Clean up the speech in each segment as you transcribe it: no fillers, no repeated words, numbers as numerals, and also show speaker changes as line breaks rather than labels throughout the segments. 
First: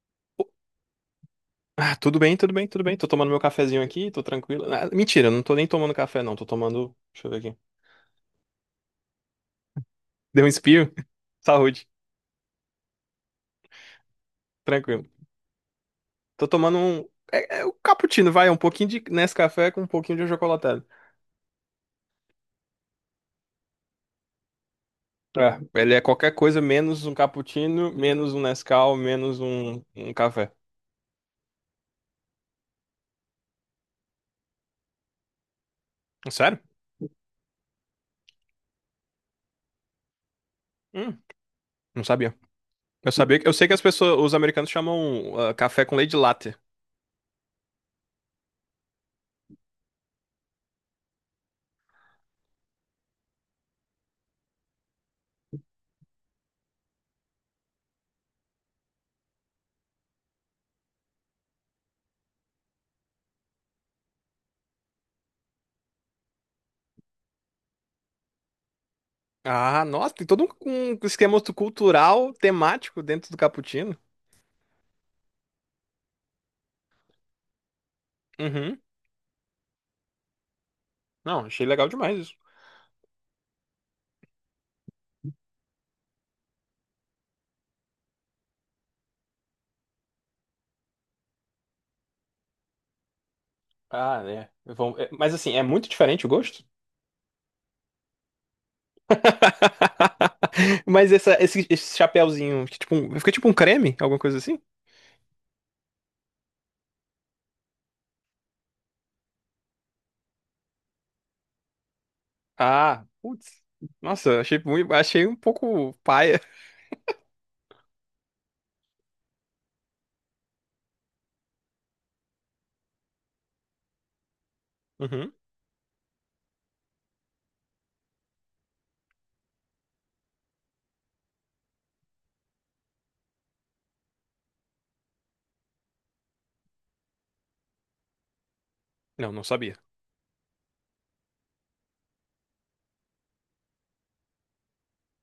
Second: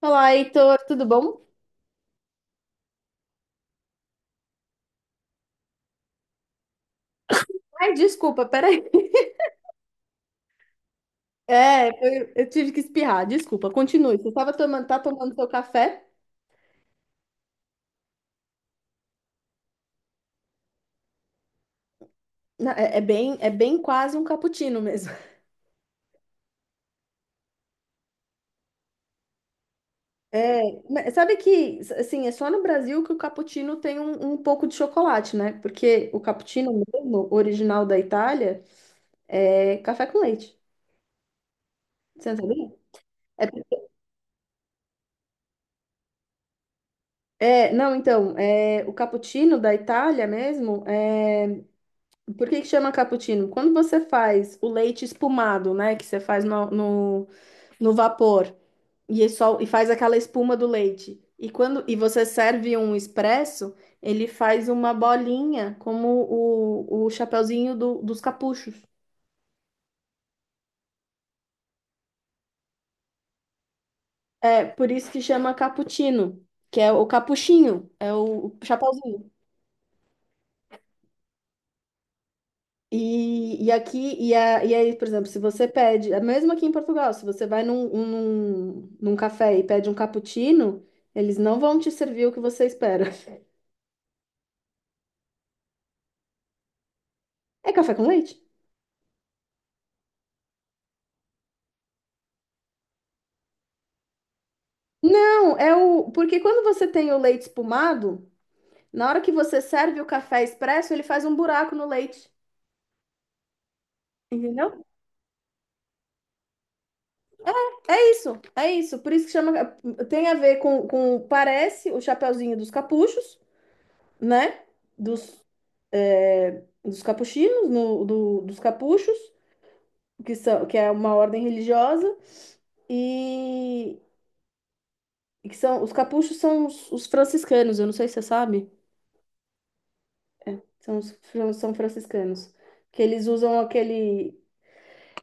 Olá, Heitor, tudo bom?
Ah, tudo bem, tudo bem, tudo bem. Tô tomando meu cafezinho aqui, tô tranquilo. Ah, mentira, não tô nem tomando café, não. Tô tomando. Deixa eu ver aqui.
Ai, desculpa, peraí.
Deu um espirro. Saúde.
É, eu tive que espirrar, desculpa, continue. Você estava tomando, tá
Tranquilo.
tomando seu café?
Tô tomando um. É o cappuccino, vai. Um pouquinho de Nescafé com um pouquinho de achocolatado.
É, é bem quase um cappuccino mesmo.
É, ele é qualquer coisa menos um cappuccino, menos um Nescau, menos um café.
É, mas sabe que, assim, é só no Brasil que o cappuccino tem um pouco de chocolate, né? Porque o
Sério?
cappuccino mesmo, original da Itália, é café com leite.
Hum, não
Você
sabia.
não sabia?
Eu sabia. Eu sei que as pessoas, os americanos chamam café com leite latte.
É, não, então, é, o cappuccino da Itália mesmo, é. Por que que chama cappuccino? Quando você faz o leite espumado, né? Que você faz no vapor e, é só, e faz aquela espuma do leite. E quando e você serve um expresso, ele faz uma bolinha como o chapeuzinho dos capuchos.
Ah, nossa, tem todo um esquema cultural, temático dentro do cappuccino.
É por isso que chama cappuccino, que é o capuchinho, é o
Uhum.
chapeuzinho.
Não, achei legal demais isso.
E aqui, e aí, por exemplo, se você pede, é mesmo aqui em Portugal, se você vai num café e pede um cappuccino, eles não vão te servir o que você espera.
Ah, né? Mas assim, é muito diferente o gosto?
É café com leite?
Mas esse chapéuzinho, que tipo, fica tipo um creme, alguma coisa assim?
Não, é o. Porque quando você tem o leite espumado, na hora que você serve o café expresso, ele faz um buraco no leite.
Ah, putz. Nossa, achei
Entendeu?
muito, achei um pouco paia.
É isso, é isso. Por isso que chama. Tem a ver com parece o chapeuzinho dos capuchos, né?
Uhum.
Dos, dos capuchinos, no, do- dos capuchos. Que é uma ordem religiosa, e, e que são, os capuchos são os franciscanos, eu não sei se você sabe,
Não, não sabia.
são franciscanos, que eles usam aquele,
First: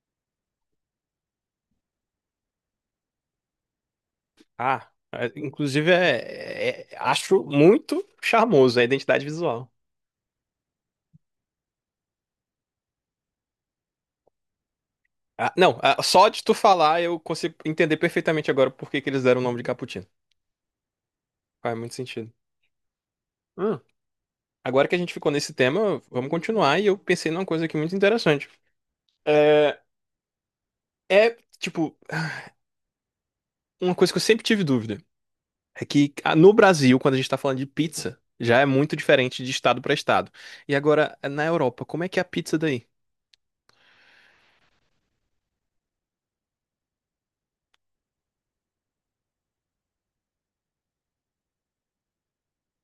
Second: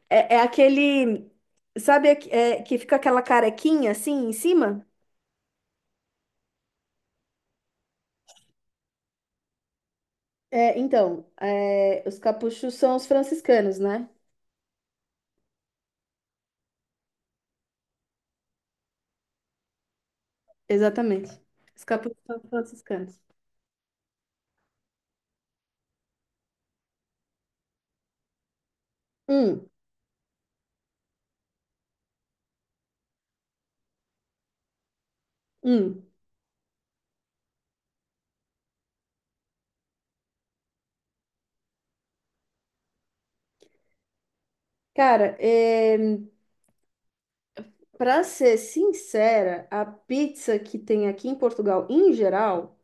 é aquele, sabe, que fica aquela carequinha assim em cima?
Ah, é, inclusive acho muito charmoso a identidade visual.
É, então, os capuchos são os franciscanos, né?
Ah, não, só de tu falar eu consigo entender perfeitamente agora por que que eles deram o nome de Cappuccino.
Exatamente.
Faz
Os
muito
capuchos
sentido.
são os franciscanos.
Agora que a gente ficou nesse tema, vamos continuar. E eu pensei numa coisa aqui muito interessante.
Hum,
É, é, tipo, uma coisa que eu sempre tive dúvida. É
hum.
que no Brasil, quando a gente tá falando de pizza, já é muito diferente de estado pra estado. E agora, na Europa, como é que é a pizza daí?
Cara, para ser sincera, a pizza que tem aqui em Portugal, em geral,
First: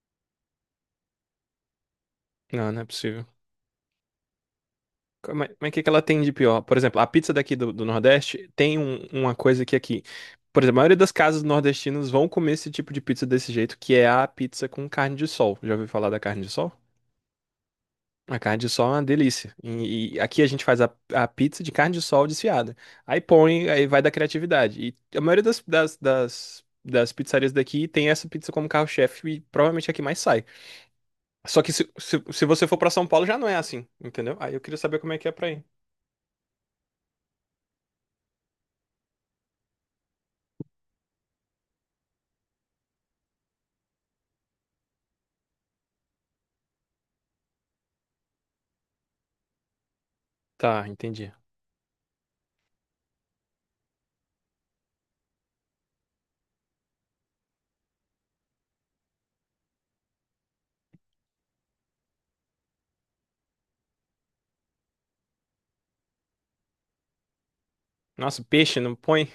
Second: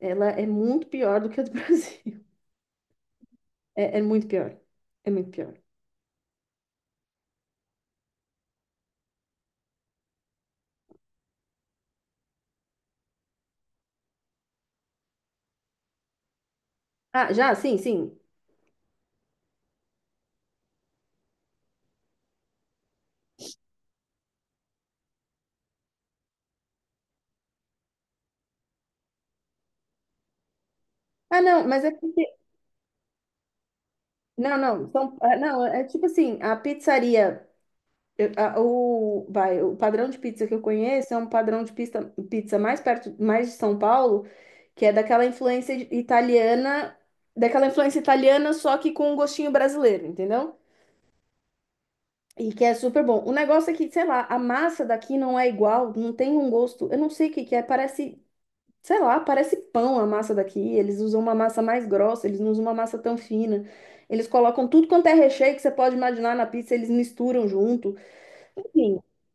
ela é muito pior do que a do Brasil.
Não, não é possível.
É muito pior. É muito
Como é,
pior.
como é que é que ela tem de pior? Por exemplo, a pizza daqui do Nordeste tem uma coisa que aqui. Por exemplo, a maioria das casas nordestinas vão comer esse tipo de pizza desse jeito, que é a pizza com carne de sol. Já ouviu falar da carne de sol?
Ah, já? Sim, sim.
A carne de sol é uma delícia. E aqui a gente faz a pizza de carne de sol desfiada. Aí põe, aí vai da criatividade. E a maioria das pizzarias daqui tem essa pizza como carro-chefe e provavelmente é a que mais sai.
Ah,
Só
não,
que
mas
se,
é
se,
porque.
se você for pra São Paulo já não é assim, entendeu? Aí
Não,
eu queria
não.
saber como é
São,
que é
ah,
pra aí.
não, é tipo assim, a pizzaria. O, vai, o padrão de pizza que eu conheço é um padrão de pizza mais perto, mais de São Paulo, que é daquela influência italiana, só que com um gostinho brasileiro, entendeu?
Tá, entendi.
E que é super bom. O negócio é que, sei lá, a massa daqui não é igual, não tem um gosto. Eu não sei o que que é, parece, sei lá, parece pão a massa daqui. Eles usam uma massa mais grossa, eles não usam uma massa tão fina. Eles colocam tudo quanto é recheio que você pode imaginar na pizza, eles misturam junto.
Nossa, peixe não
Enfim,
põe?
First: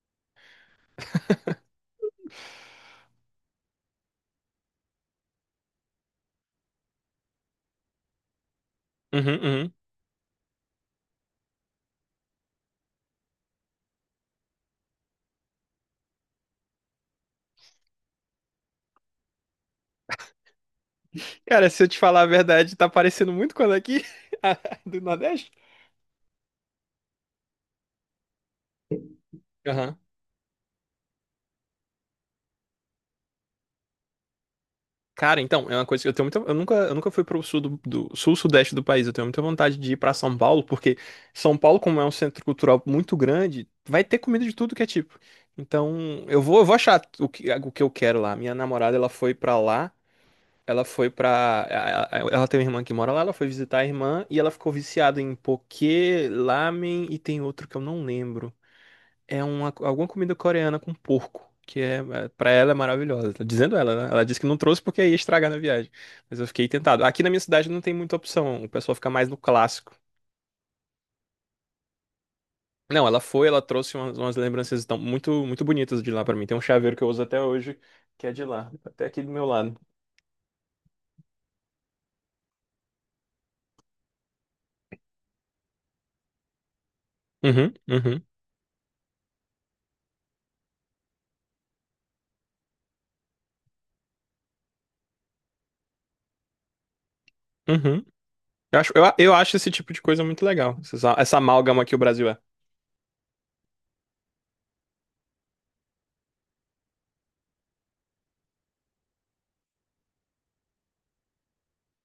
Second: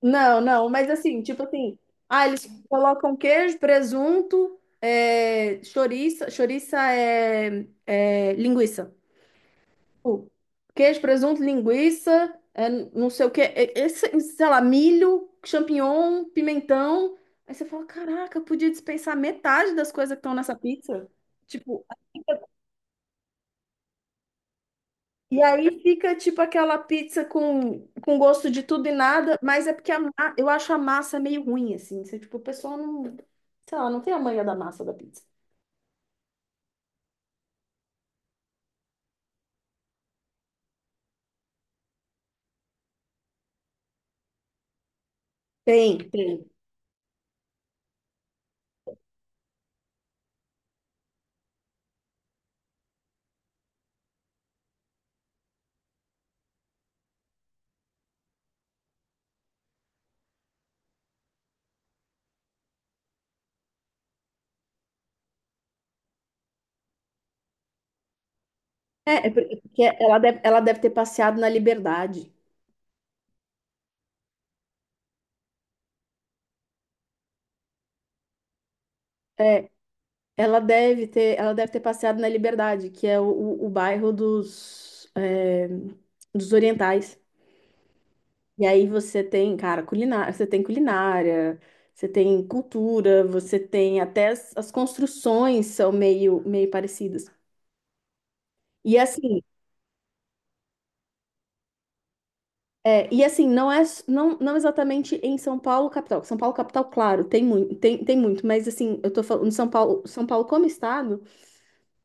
não, não, mas assim, tipo assim, ah, eles colocam queijo, presunto, é, chouriça, chouriça é linguiça.
Uhum, uhum.
Tipo, queijo, presunto, linguiça, é, não sei o que, esse, sei lá, milho, champignon, pimentão. Aí você fala, caraca, eu podia dispensar metade das coisas que estão nessa pizza.
Cara, se
Tipo,
eu te falar a verdade, tá parecendo muito quando aqui a do
e
Nordeste.
aí fica tipo aquela pizza com gosto de tudo e nada, mas é porque
Aham.
eu acho a massa meio ruim, assim. Você, tipo, o pessoal não, sei lá, não tem a manha da massa da pizza.
Cara, então, é uma coisa que eu tenho muita. Eu nunca fui pro sul sul sudeste do país. Eu tenho muita vontade de ir pra São Paulo, porque São Paulo, como é um centro cultural muito grande, vai ter comida de tudo que é tipo.
Tem,
Então, eu
tem.
vou, eu vou achar o que eu quero lá. Minha namorada, ela foi pra lá. Ela foi pra. A- Ela tem uma irmã que mora lá, ela foi visitar a irmã e ela ficou viciada em poké, lamen e tem outro que eu não lembro. É alguma comida coreana com porco, que pra ela é maravilhosa. Tá dizendo ela, né? Ela disse que não trouxe porque ia estragar na viagem. Mas eu fiquei tentado. Aqui na minha cidade não tem muita opção, o pessoal fica
É,
mais
é
no
porque
clássico.
ela deve ter passeado na Liberdade.
Não, ela trouxe umas lembranças tão, muito, muito bonitas de lá pra mim. Tem um chaveiro que eu uso até hoje, que é de lá, até aqui do meu
É,
lado.
ela deve ter passeado na Liberdade, que é o bairro dos orientais.
Uhum, uhum,
E aí você tem, cara, culinária, você tem cultura, você tem até as construções são meio, meio parecidas.
uhum. Eu acho,
E
eu, a- eu
assim,
acho esse tipo de coisa muito legal, essa amálgama que o Brasil é.
e assim, não, não exatamente em São Paulo capital. São Paulo capital, claro, tem muito, mas assim, eu tô falando São Paulo, São Paulo como estado.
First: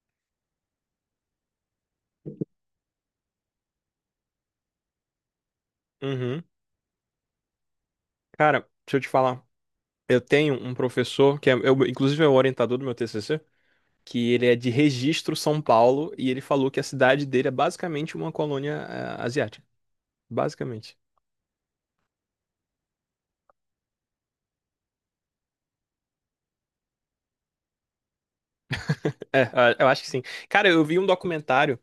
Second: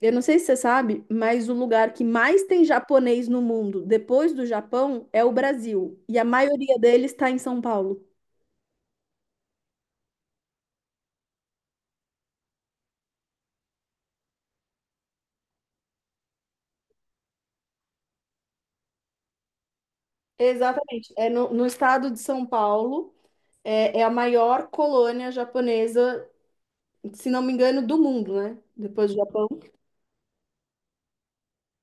Eu não sei se você sabe, mas o lugar que mais tem japonês no mundo, depois do Japão, é o Brasil. E a
Uhum.
maioria deles está em São Paulo.
Cara, deixa eu te falar. Eu tenho um professor inclusive é o orientador do meu TCC, que ele é de Registro, São Paulo, e ele falou que a cidade dele é basicamente uma colônia asiática. Basicamente.
Exatamente. É no estado de São Paulo, é a maior colônia japonesa, se não me engano, do mundo, né? Depois do
É,
Japão.
eu acho que sim. Cara, eu vi um documentário,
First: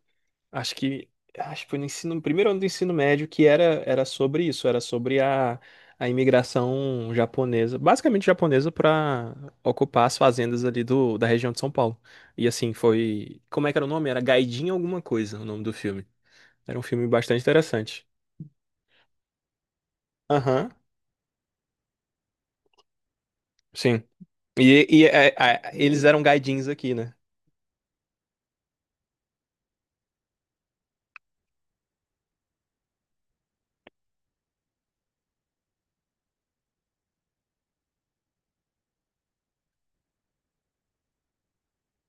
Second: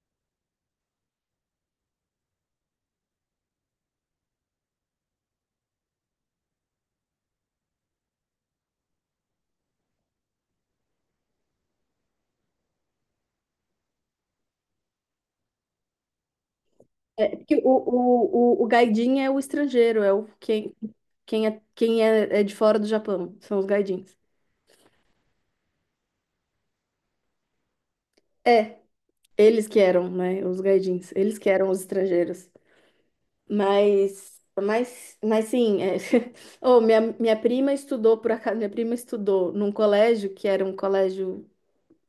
acho que acho que foi no primeiro ano do ensino médio, que era sobre isso, era sobre a imigração japonesa, basicamente japonesa, para ocupar as fazendas ali da região de São Paulo. E assim, foi. Como é que era o nome? Era Gaidin alguma coisa, o nome do filme. Era um filme
É,
bastante
porque o,
interessante.
o, o, o gaidin é o estrangeiro, é o
Aham,
quem, quem é, é de fora do Japão, são os
sim.
gaidins.
Eles eram gaidins aqui, né?
É, eles que eram, né? Os gaidins, eles que eram os estrangeiros. Mas sim, é. Oh, minha prima estudou, por acaso, minha prima estudou num colégio que era um colégio.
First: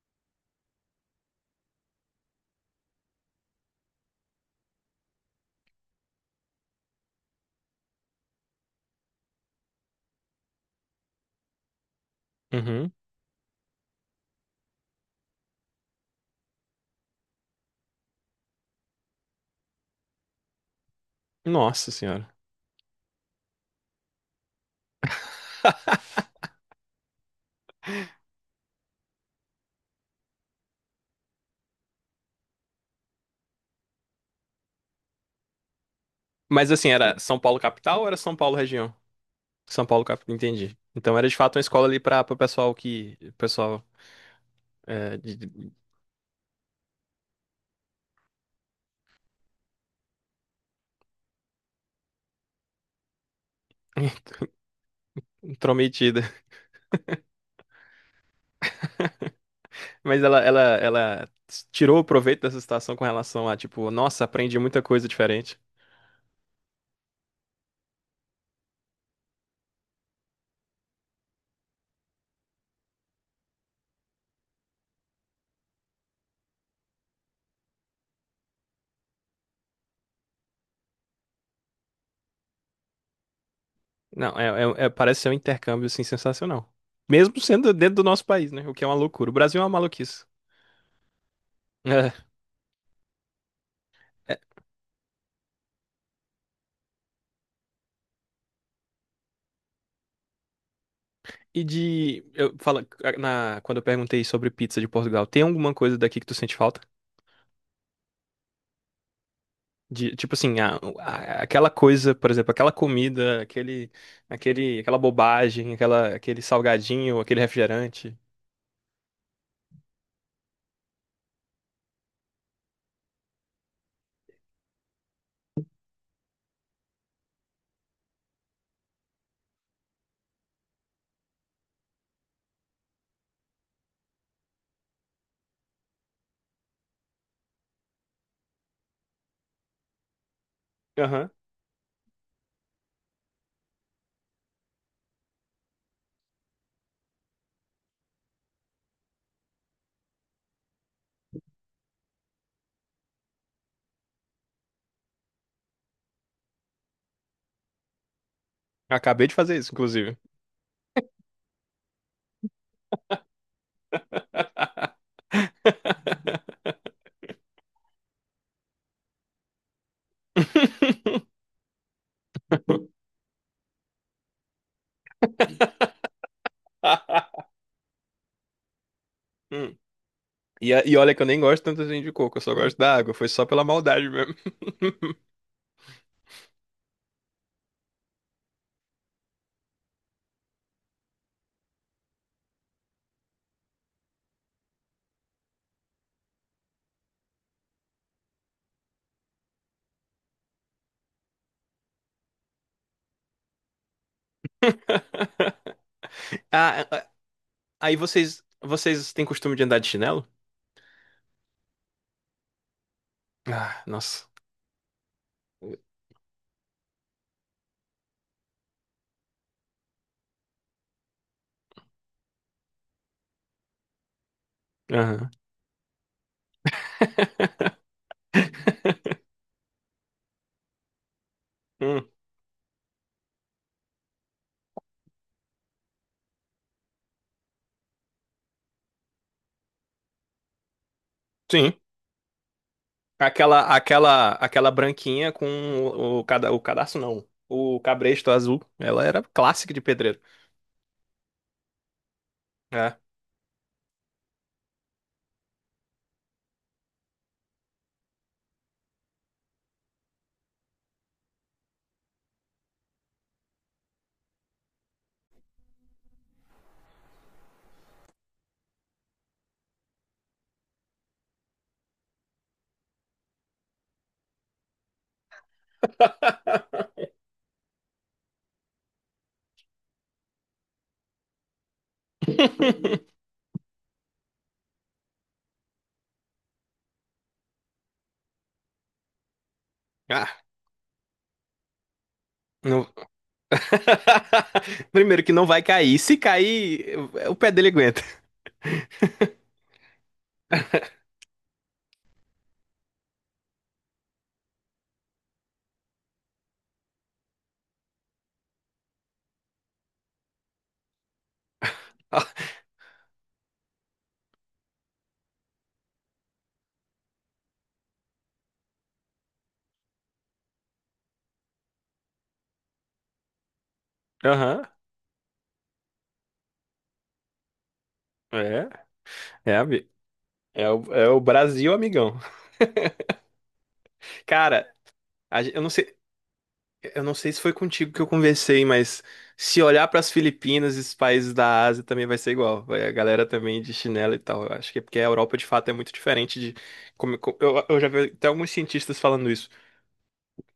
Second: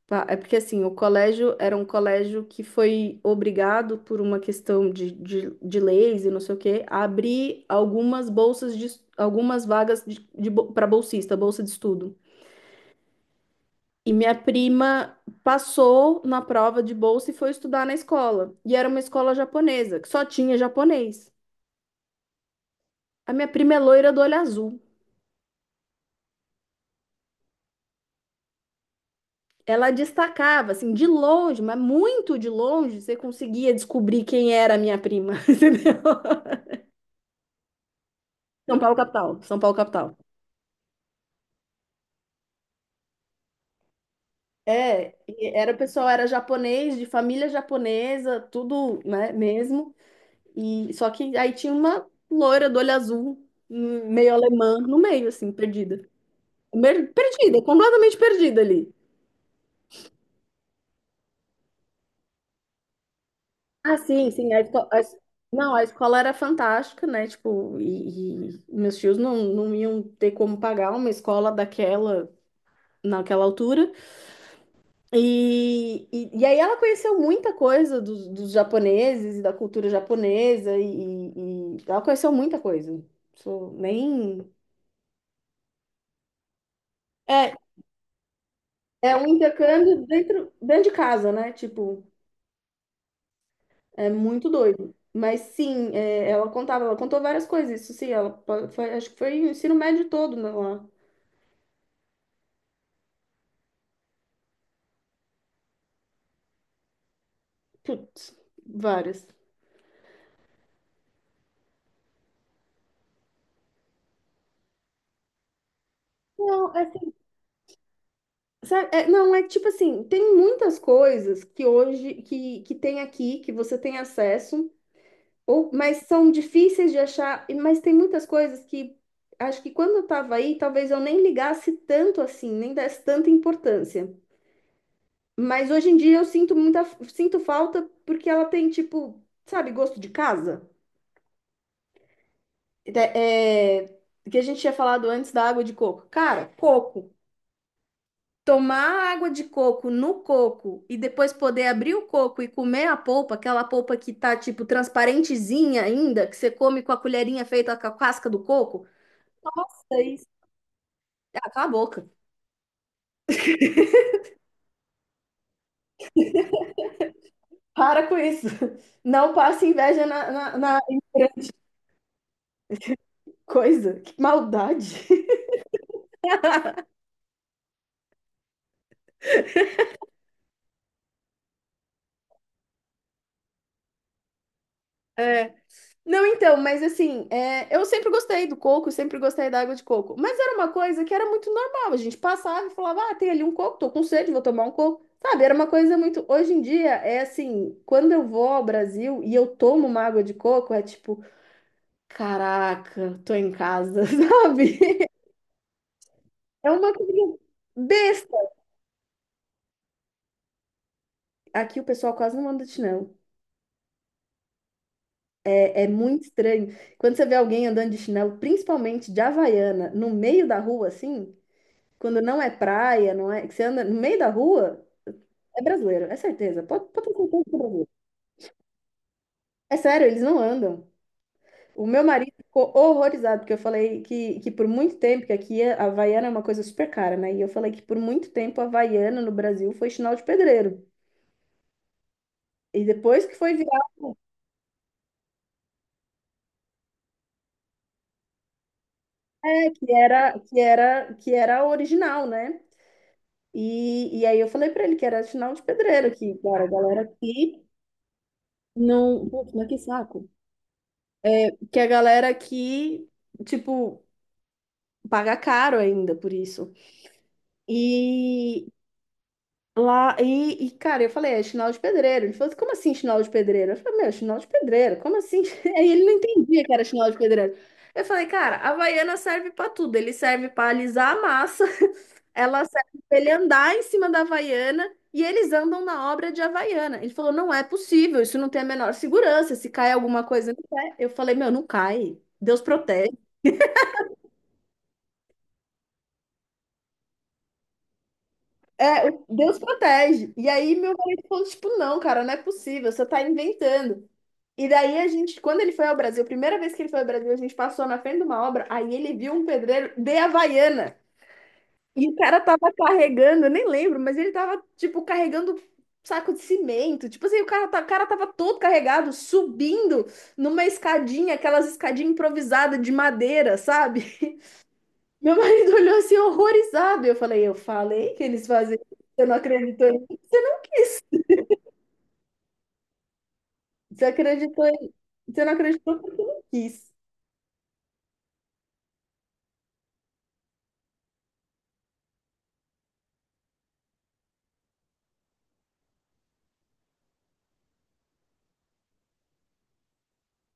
É porque assim, o colégio era um colégio que foi obrigado por uma questão de leis e não sei o quê, a abrir algumas bolsas de, algumas vagas de, para bolsista, bolsa de estudo.
Uhum.
E minha prima passou na prova de bolsa e foi estudar na escola. E era uma escola japonesa, que só tinha japonês.
Nossa senhora.
A minha prima é loira do olho azul. Ela destacava, assim, de longe, mas muito de longe, você conseguia descobrir quem era a minha prima, entendeu?
Mas assim, era São Paulo capital ou era São Paulo
São
região?
Paulo capital, São Paulo
São Paulo
capital.
capital, entendi. Então era de fato uma escola ali para o pessoal que. Pessoal é,
É, e era o pessoal, era japonês, de família japonesa, tudo, né, mesmo. E só que aí tinha uma loira do olho azul, meio alemã, no meio, assim, perdida.
intrometido.
Perdida, completamente perdida ali.
Mas ela tirou o proveito dessa situação com relação a, tipo,
Ah,
nossa,
sim, sim.
aprendi
A
muita
esco- a
coisa
es-
diferente.
Não, a escola era fantástica, né? Tipo, e meus tios não, não iam ter como pagar uma escola daquela, naquela altura. E aí ela conheceu muita coisa dos japoneses e da cultura japonesa, e ela conheceu muita coisa. Isso
Não,
nem.
parece ser um intercâmbio, assim, sensacional. Mesmo
É,
sendo dentro do nosso país, né? O que é uma
é um
loucura. O Brasil é uma
intercâmbio
maluquice.
dentro de casa, né? Tipo.
É.
É muito doido. Mas sim, é, ela contou várias coisas, isso sim, foi, acho que foi o ensino médio todo né, lá.
E de. Eu falo, quando eu perguntei sobre pizza de Portugal, tem alguma coisa daqui que tu sente falta?
Putz, várias.
De, tipo assim, aquela coisa, por exemplo, aquela comida, aquele, aquela bobagem, aquele
Não, é assim,
salgadinho, aquele refrigerante.
sabe, é, não, é tipo assim, tem muitas coisas que hoje, que tem aqui, que você tem acesso, ou, mas são difíceis de achar, mas tem muitas coisas que acho que quando eu tava aí, talvez eu nem ligasse tanto assim, nem desse tanta importância. Mas hoje em dia eu sinto falta porque ela tem, tipo, sabe, gosto de casa.
Aham.
É, que a gente tinha falado antes da água de coco. Cara, coco. Tomar água de coco no coco e depois poder abrir o coco e comer a polpa, aquela polpa que tá, tipo, transparentezinha ainda, que você come com a colherinha feita com a casca do coco.
Acabei de fazer isso,
Nossa,
inclusive.
isso. Ah, cala a boca. Para com isso. Não passe inveja na coisa. Que maldade.
Hum. E olha que eu nem gosto tanto assim de coco, eu só gosto da água, foi só pela maldade mesmo.
Não, então, mas assim, é, eu sempre gostei do coco, sempre gostei da água de coco. Mas era uma coisa que era muito normal. A gente passava e falava, ah, tem ali um coco, tô com sede, vou tomar um coco. Sabe, era uma coisa muito. Hoje em dia, é assim, quando eu vou ao Brasil e eu tomo uma água de coco, é tipo, caraca, tô em casa, sabe? É
Ah,
uma
ah,
coisa
aí
besta.
vocês têm costume de andar de chinelo?
Aqui o pessoal quase não anda de chinelo.
Ah, nossa.
É muito estranho. Quando você vê alguém andando de chinelo, principalmente de Havaiana, no meio da rua, assim, quando não é praia, não é, que você anda no meio da rua,
Aham.
é brasileiro, é certeza. Pode ter certeza que é brasileiro. É sério, eles não andam. O meu
Hum,
marido ficou horrorizado, porque eu falei que por muito tempo, que aqui a Havaiana é uma coisa super cara, né? E eu falei que por muito tempo a Havaiana no Brasil foi sinal de pedreiro.
sim.
E depois que foi
Aquela,
virar,
aquela, aquela branquinha com o cadarço, não. O cabresto azul. Ela era
é,
clássica de
que
pedreiro.
era, que era, que era a original, né?
É.
E aí eu falei pra ele que era sinal de pedreiro, que, cara, a galera aqui não. Putz, mas que saco. Que a galera aqui, tipo, paga caro ainda por isso. E lá, cara, eu falei, é chinelo de pedreiro. Ele falou, assim, como assim chinelo de pedreiro? Eu falei, meu, chinelo de pedreiro, como assim? Aí ele não entendia que era chinelo de pedreiro. Eu falei, cara, a Havaiana serve pra tudo. Ele serve pra alisar a massa, ela serve pra ele andar em cima da Havaiana. E eles andam na obra de Havaiana. Ele falou: não é possível, isso não tem a menor segurança. Se cai alguma
Ah,
coisa, não é. Eu falei: meu, não cai. Deus
não-
protege.
Primeiro que não vai cair. Se cair, o pé dele aguenta.
É, Deus protege. E aí meu marido falou, tipo, não, cara, não é possível, você tá inventando. E daí a gente, quando ele foi ao Brasil, a primeira vez que ele foi ao Brasil, a gente passou na frente de uma obra, aí ele viu um pedreiro de Havaiana. E o cara tava carregando, eu nem lembro, mas ele tava, tipo, carregando saco de cimento. Tipo assim, o cara tava todo carregado, subindo numa escadinha, aquelas escadinhas improvisadas de madeira, sabe?
Aham.
Meu marido olhou assim horrorizado. Eu falei que eles
É.
fazem isso. Você não
É,
acreditou
ami-
em mim?
é o, é o Brasil, amigão.
Você acreditou
Cara,
em, você não
eu não sei.
acreditou porque eu não quis.
Eu não sei se foi contigo que eu conversei, mas se olhar para as Filipinas e os países da Ásia também vai ser igual. Vai a galera também de chinelo e tal. Eu acho que é porque a Europa de fato é muito diferente de eu já vi até alguns cientistas falando isso.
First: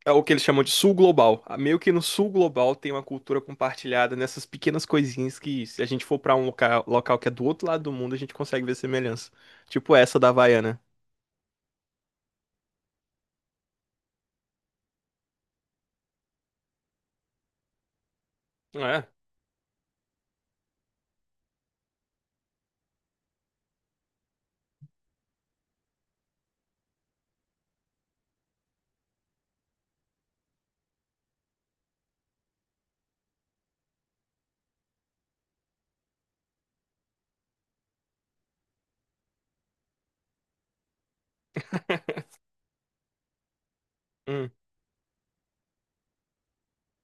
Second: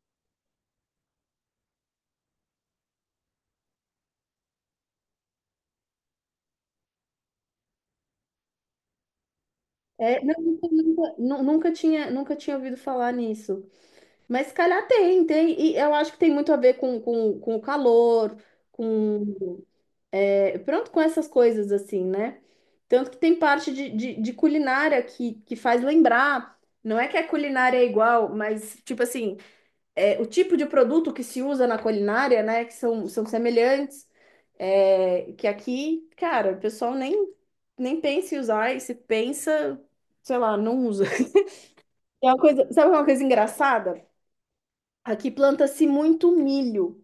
É o que eles chamam de sul global. Ah, meio que no sul global tem uma cultura compartilhada nessas pequenas coisinhas que se a gente for para um local que é do outro lado do mundo, a gente consegue ver semelhança. Tipo essa
É,
da
não,
Havaiana.
nunca tinha ouvido falar nisso. Mas se calhar tem, tem. E eu acho que tem muito a ver com o calor,
É.
com, pronto, com essas coisas assim, né? Tanto que tem parte de culinária que faz lembrar. Não é que a culinária é igual, mas tipo assim. O tipo de produto que se usa na culinária, né? Que são semelhantes. Que aqui, cara, o pessoal nem pensa em usar, e se pensa, sei lá, não usa. É uma coisa, sabe uma coisa engraçada?
Hum,
Aqui planta-se muito milho.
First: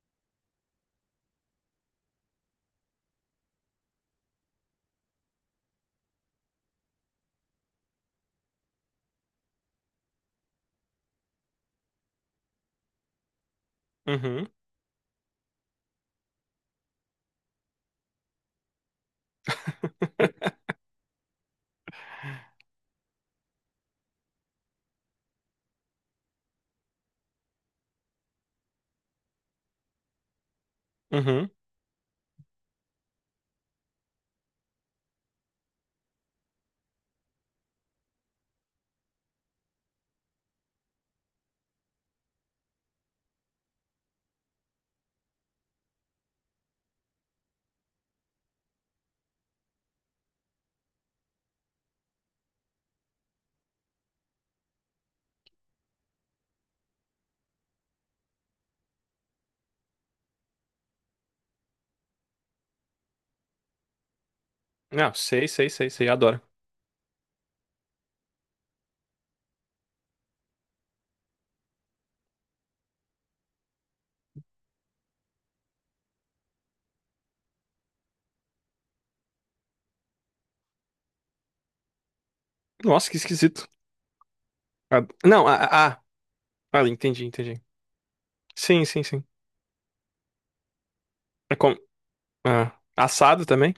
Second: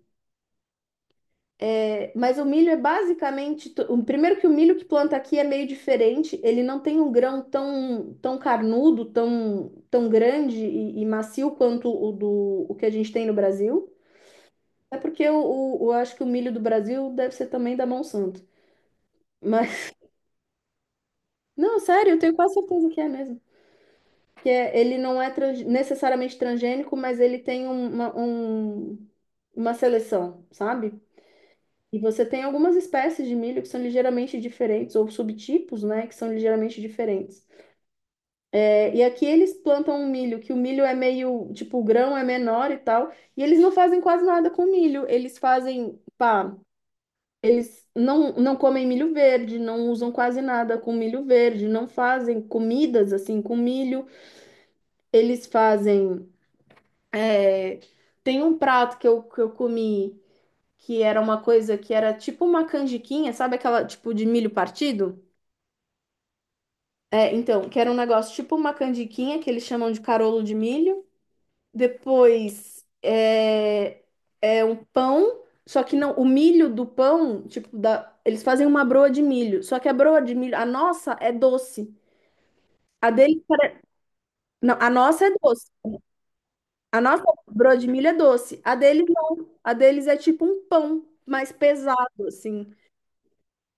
É, mas o milho é basicamente. Primeiro que o milho que planta aqui é meio diferente, ele não tem um grão tão, tão carnudo, tão, tão grande e macio quanto o que a gente tem no Brasil.
uhum,
É porque acho que o milho do Brasil deve ser também da Monsanto. Mas, não, sério, eu tenho quase certeza que é mesmo. Ele não é necessariamente transgênico, mas ele tem uma seleção, sabe?
uhum.
E você tem algumas espécies de milho que são ligeiramente diferentes, ou subtipos, né, que são ligeiramente diferentes. É, e aqui eles plantam um milho, que o milho é meio, tipo, o grão é menor e tal, e eles não fazem quase nada com milho. Eles fazem, pá. Eles não, não comem milho verde, não usam quase nada com milho verde, não fazem comidas assim com milho. Eles fazem. é, Tem um prato que eu comi que era uma coisa que era tipo uma canjiquinha, sabe aquela tipo de milho
Não,
partido?
sei, sei, sei, sei, adoro.
É, então, que era um negócio tipo uma canjiquinha que eles chamam de carolo de milho. Depois é um pão, só que não, o milho do pão, tipo, da, eles fazem uma broa de milho, só que a broa de milho, a nossa é doce.
Nossa,
A
que
deles,
esquisito.
não, a
Ah,
nossa é
não,
doce. A
entendi,
nossa
entendi.
broa de milho é doce. A
Sim, sim,
deles
sim.
não. A deles é tipo um pão mais
É como,
pesado, assim.
assado também?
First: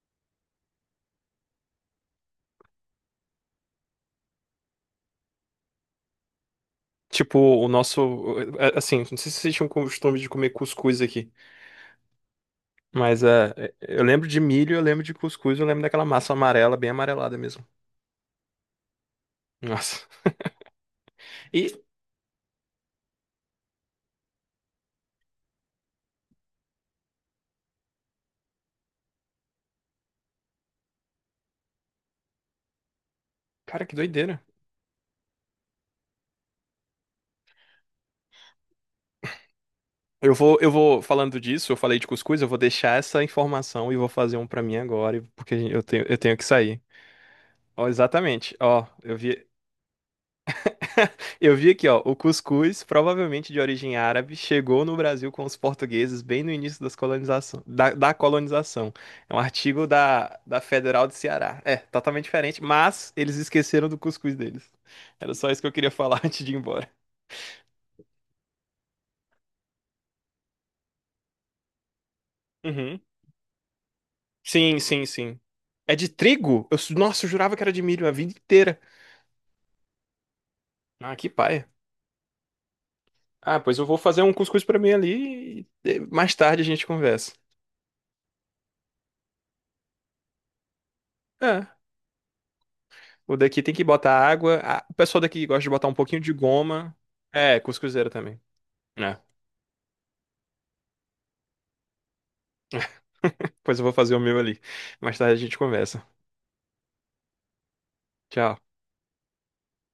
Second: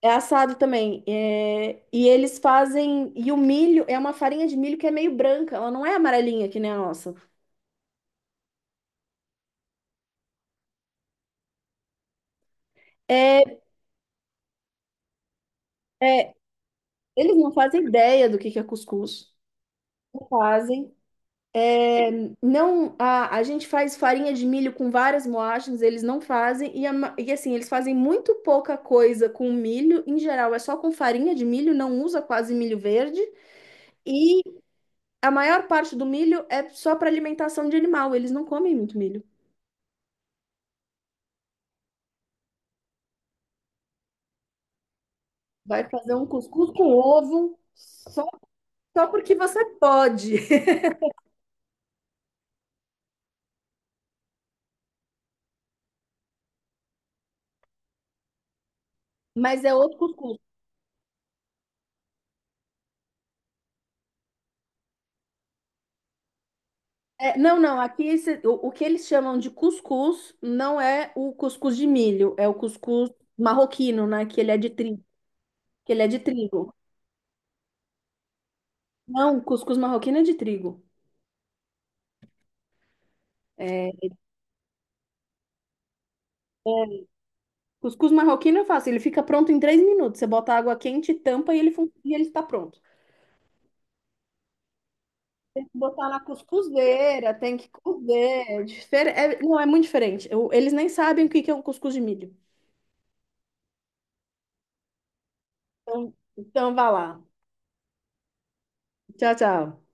É assado também. É, e eles fazem. E o milho é uma farinha de milho que é meio branca. Ela não é amarelinha que nem a nossa.
Tipo, o nosso. Assim, não sei se vocês tinham costume de comer cuscuz aqui, mas
É,
eu lembro de milho, eu lembro de cuscuz, eu lembro daquela massa
é,
amarela, bem
eles
amarelada
não
mesmo.
fazem ideia do que é cuscuz.
Nossa.
Fazem.
E,
Não, a gente faz farinha de milho com várias moagens, eles não fazem. E assim, eles fazem muito pouca coisa com milho. Em geral, é só com farinha de milho, não usa quase milho verde.
cara, que doideira.
E a maior parte do milho é só para alimentação de animal. Eles não comem muito milho.
Eu vou falando disso, eu falei de cuscuz, eu vou deixar essa informação e vou fazer um pra mim agora, porque eu
Vai
tenho,
fazer
eu
um
tenho que
cuscuz
sair.
com ovo,
Ó,
só,
exatamente. Ó,
só
eu
porque
vi.
você pode.
Eu vi aqui, ó, o cuscuz, provavelmente de origem árabe, chegou no Brasil com os portugueses bem no início da colonização. É um
Mas é
artigo
outro
da,
cuscuz.
da Federal de Ceará. É, totalmente diferente, mas eles esqueceram do cuscuz deles. Era só isso que eu queria falar antes de ir embora.
É, não, não, aqui o que eles chamam de cuscuz não é o cuscuz de milho, é o
Uhum.
cuscuz marroquino, né? Que ele é de
Sim,
trigo,
sim, sim.
que
É
ele é
de
de
trigo?
trigo.
Nossa, eu jurava que era de milho a vida inteira.
Não, cuscuz marroquino é de trigo.
Ah, que paia. Ah, pois eu
É,
vou
é,
fazer um cuscuz pra mim ali e mais tarde a gente conversa.
cuscuz marroquino é fácil, ele fica pronto em 3 minutos. Você bota água quente, tampa
É.
e ele está pronto.
O daqui tem que botar água. Ah, o pessoal daqui gosta
Tem
de
que
botar um
botar na
pouquinho de goma.
cuscuzeira, tem
É,
que
cuscuzeira também.
cozer.
É.
Não, é muito diferente. Eles nem sabem o que que é um cuscuz de milho.
Pois eu vou fazer o meu ali. Mais tarde a gente conversa.
Então vá lá.
Tchau.
Tchau, tchau.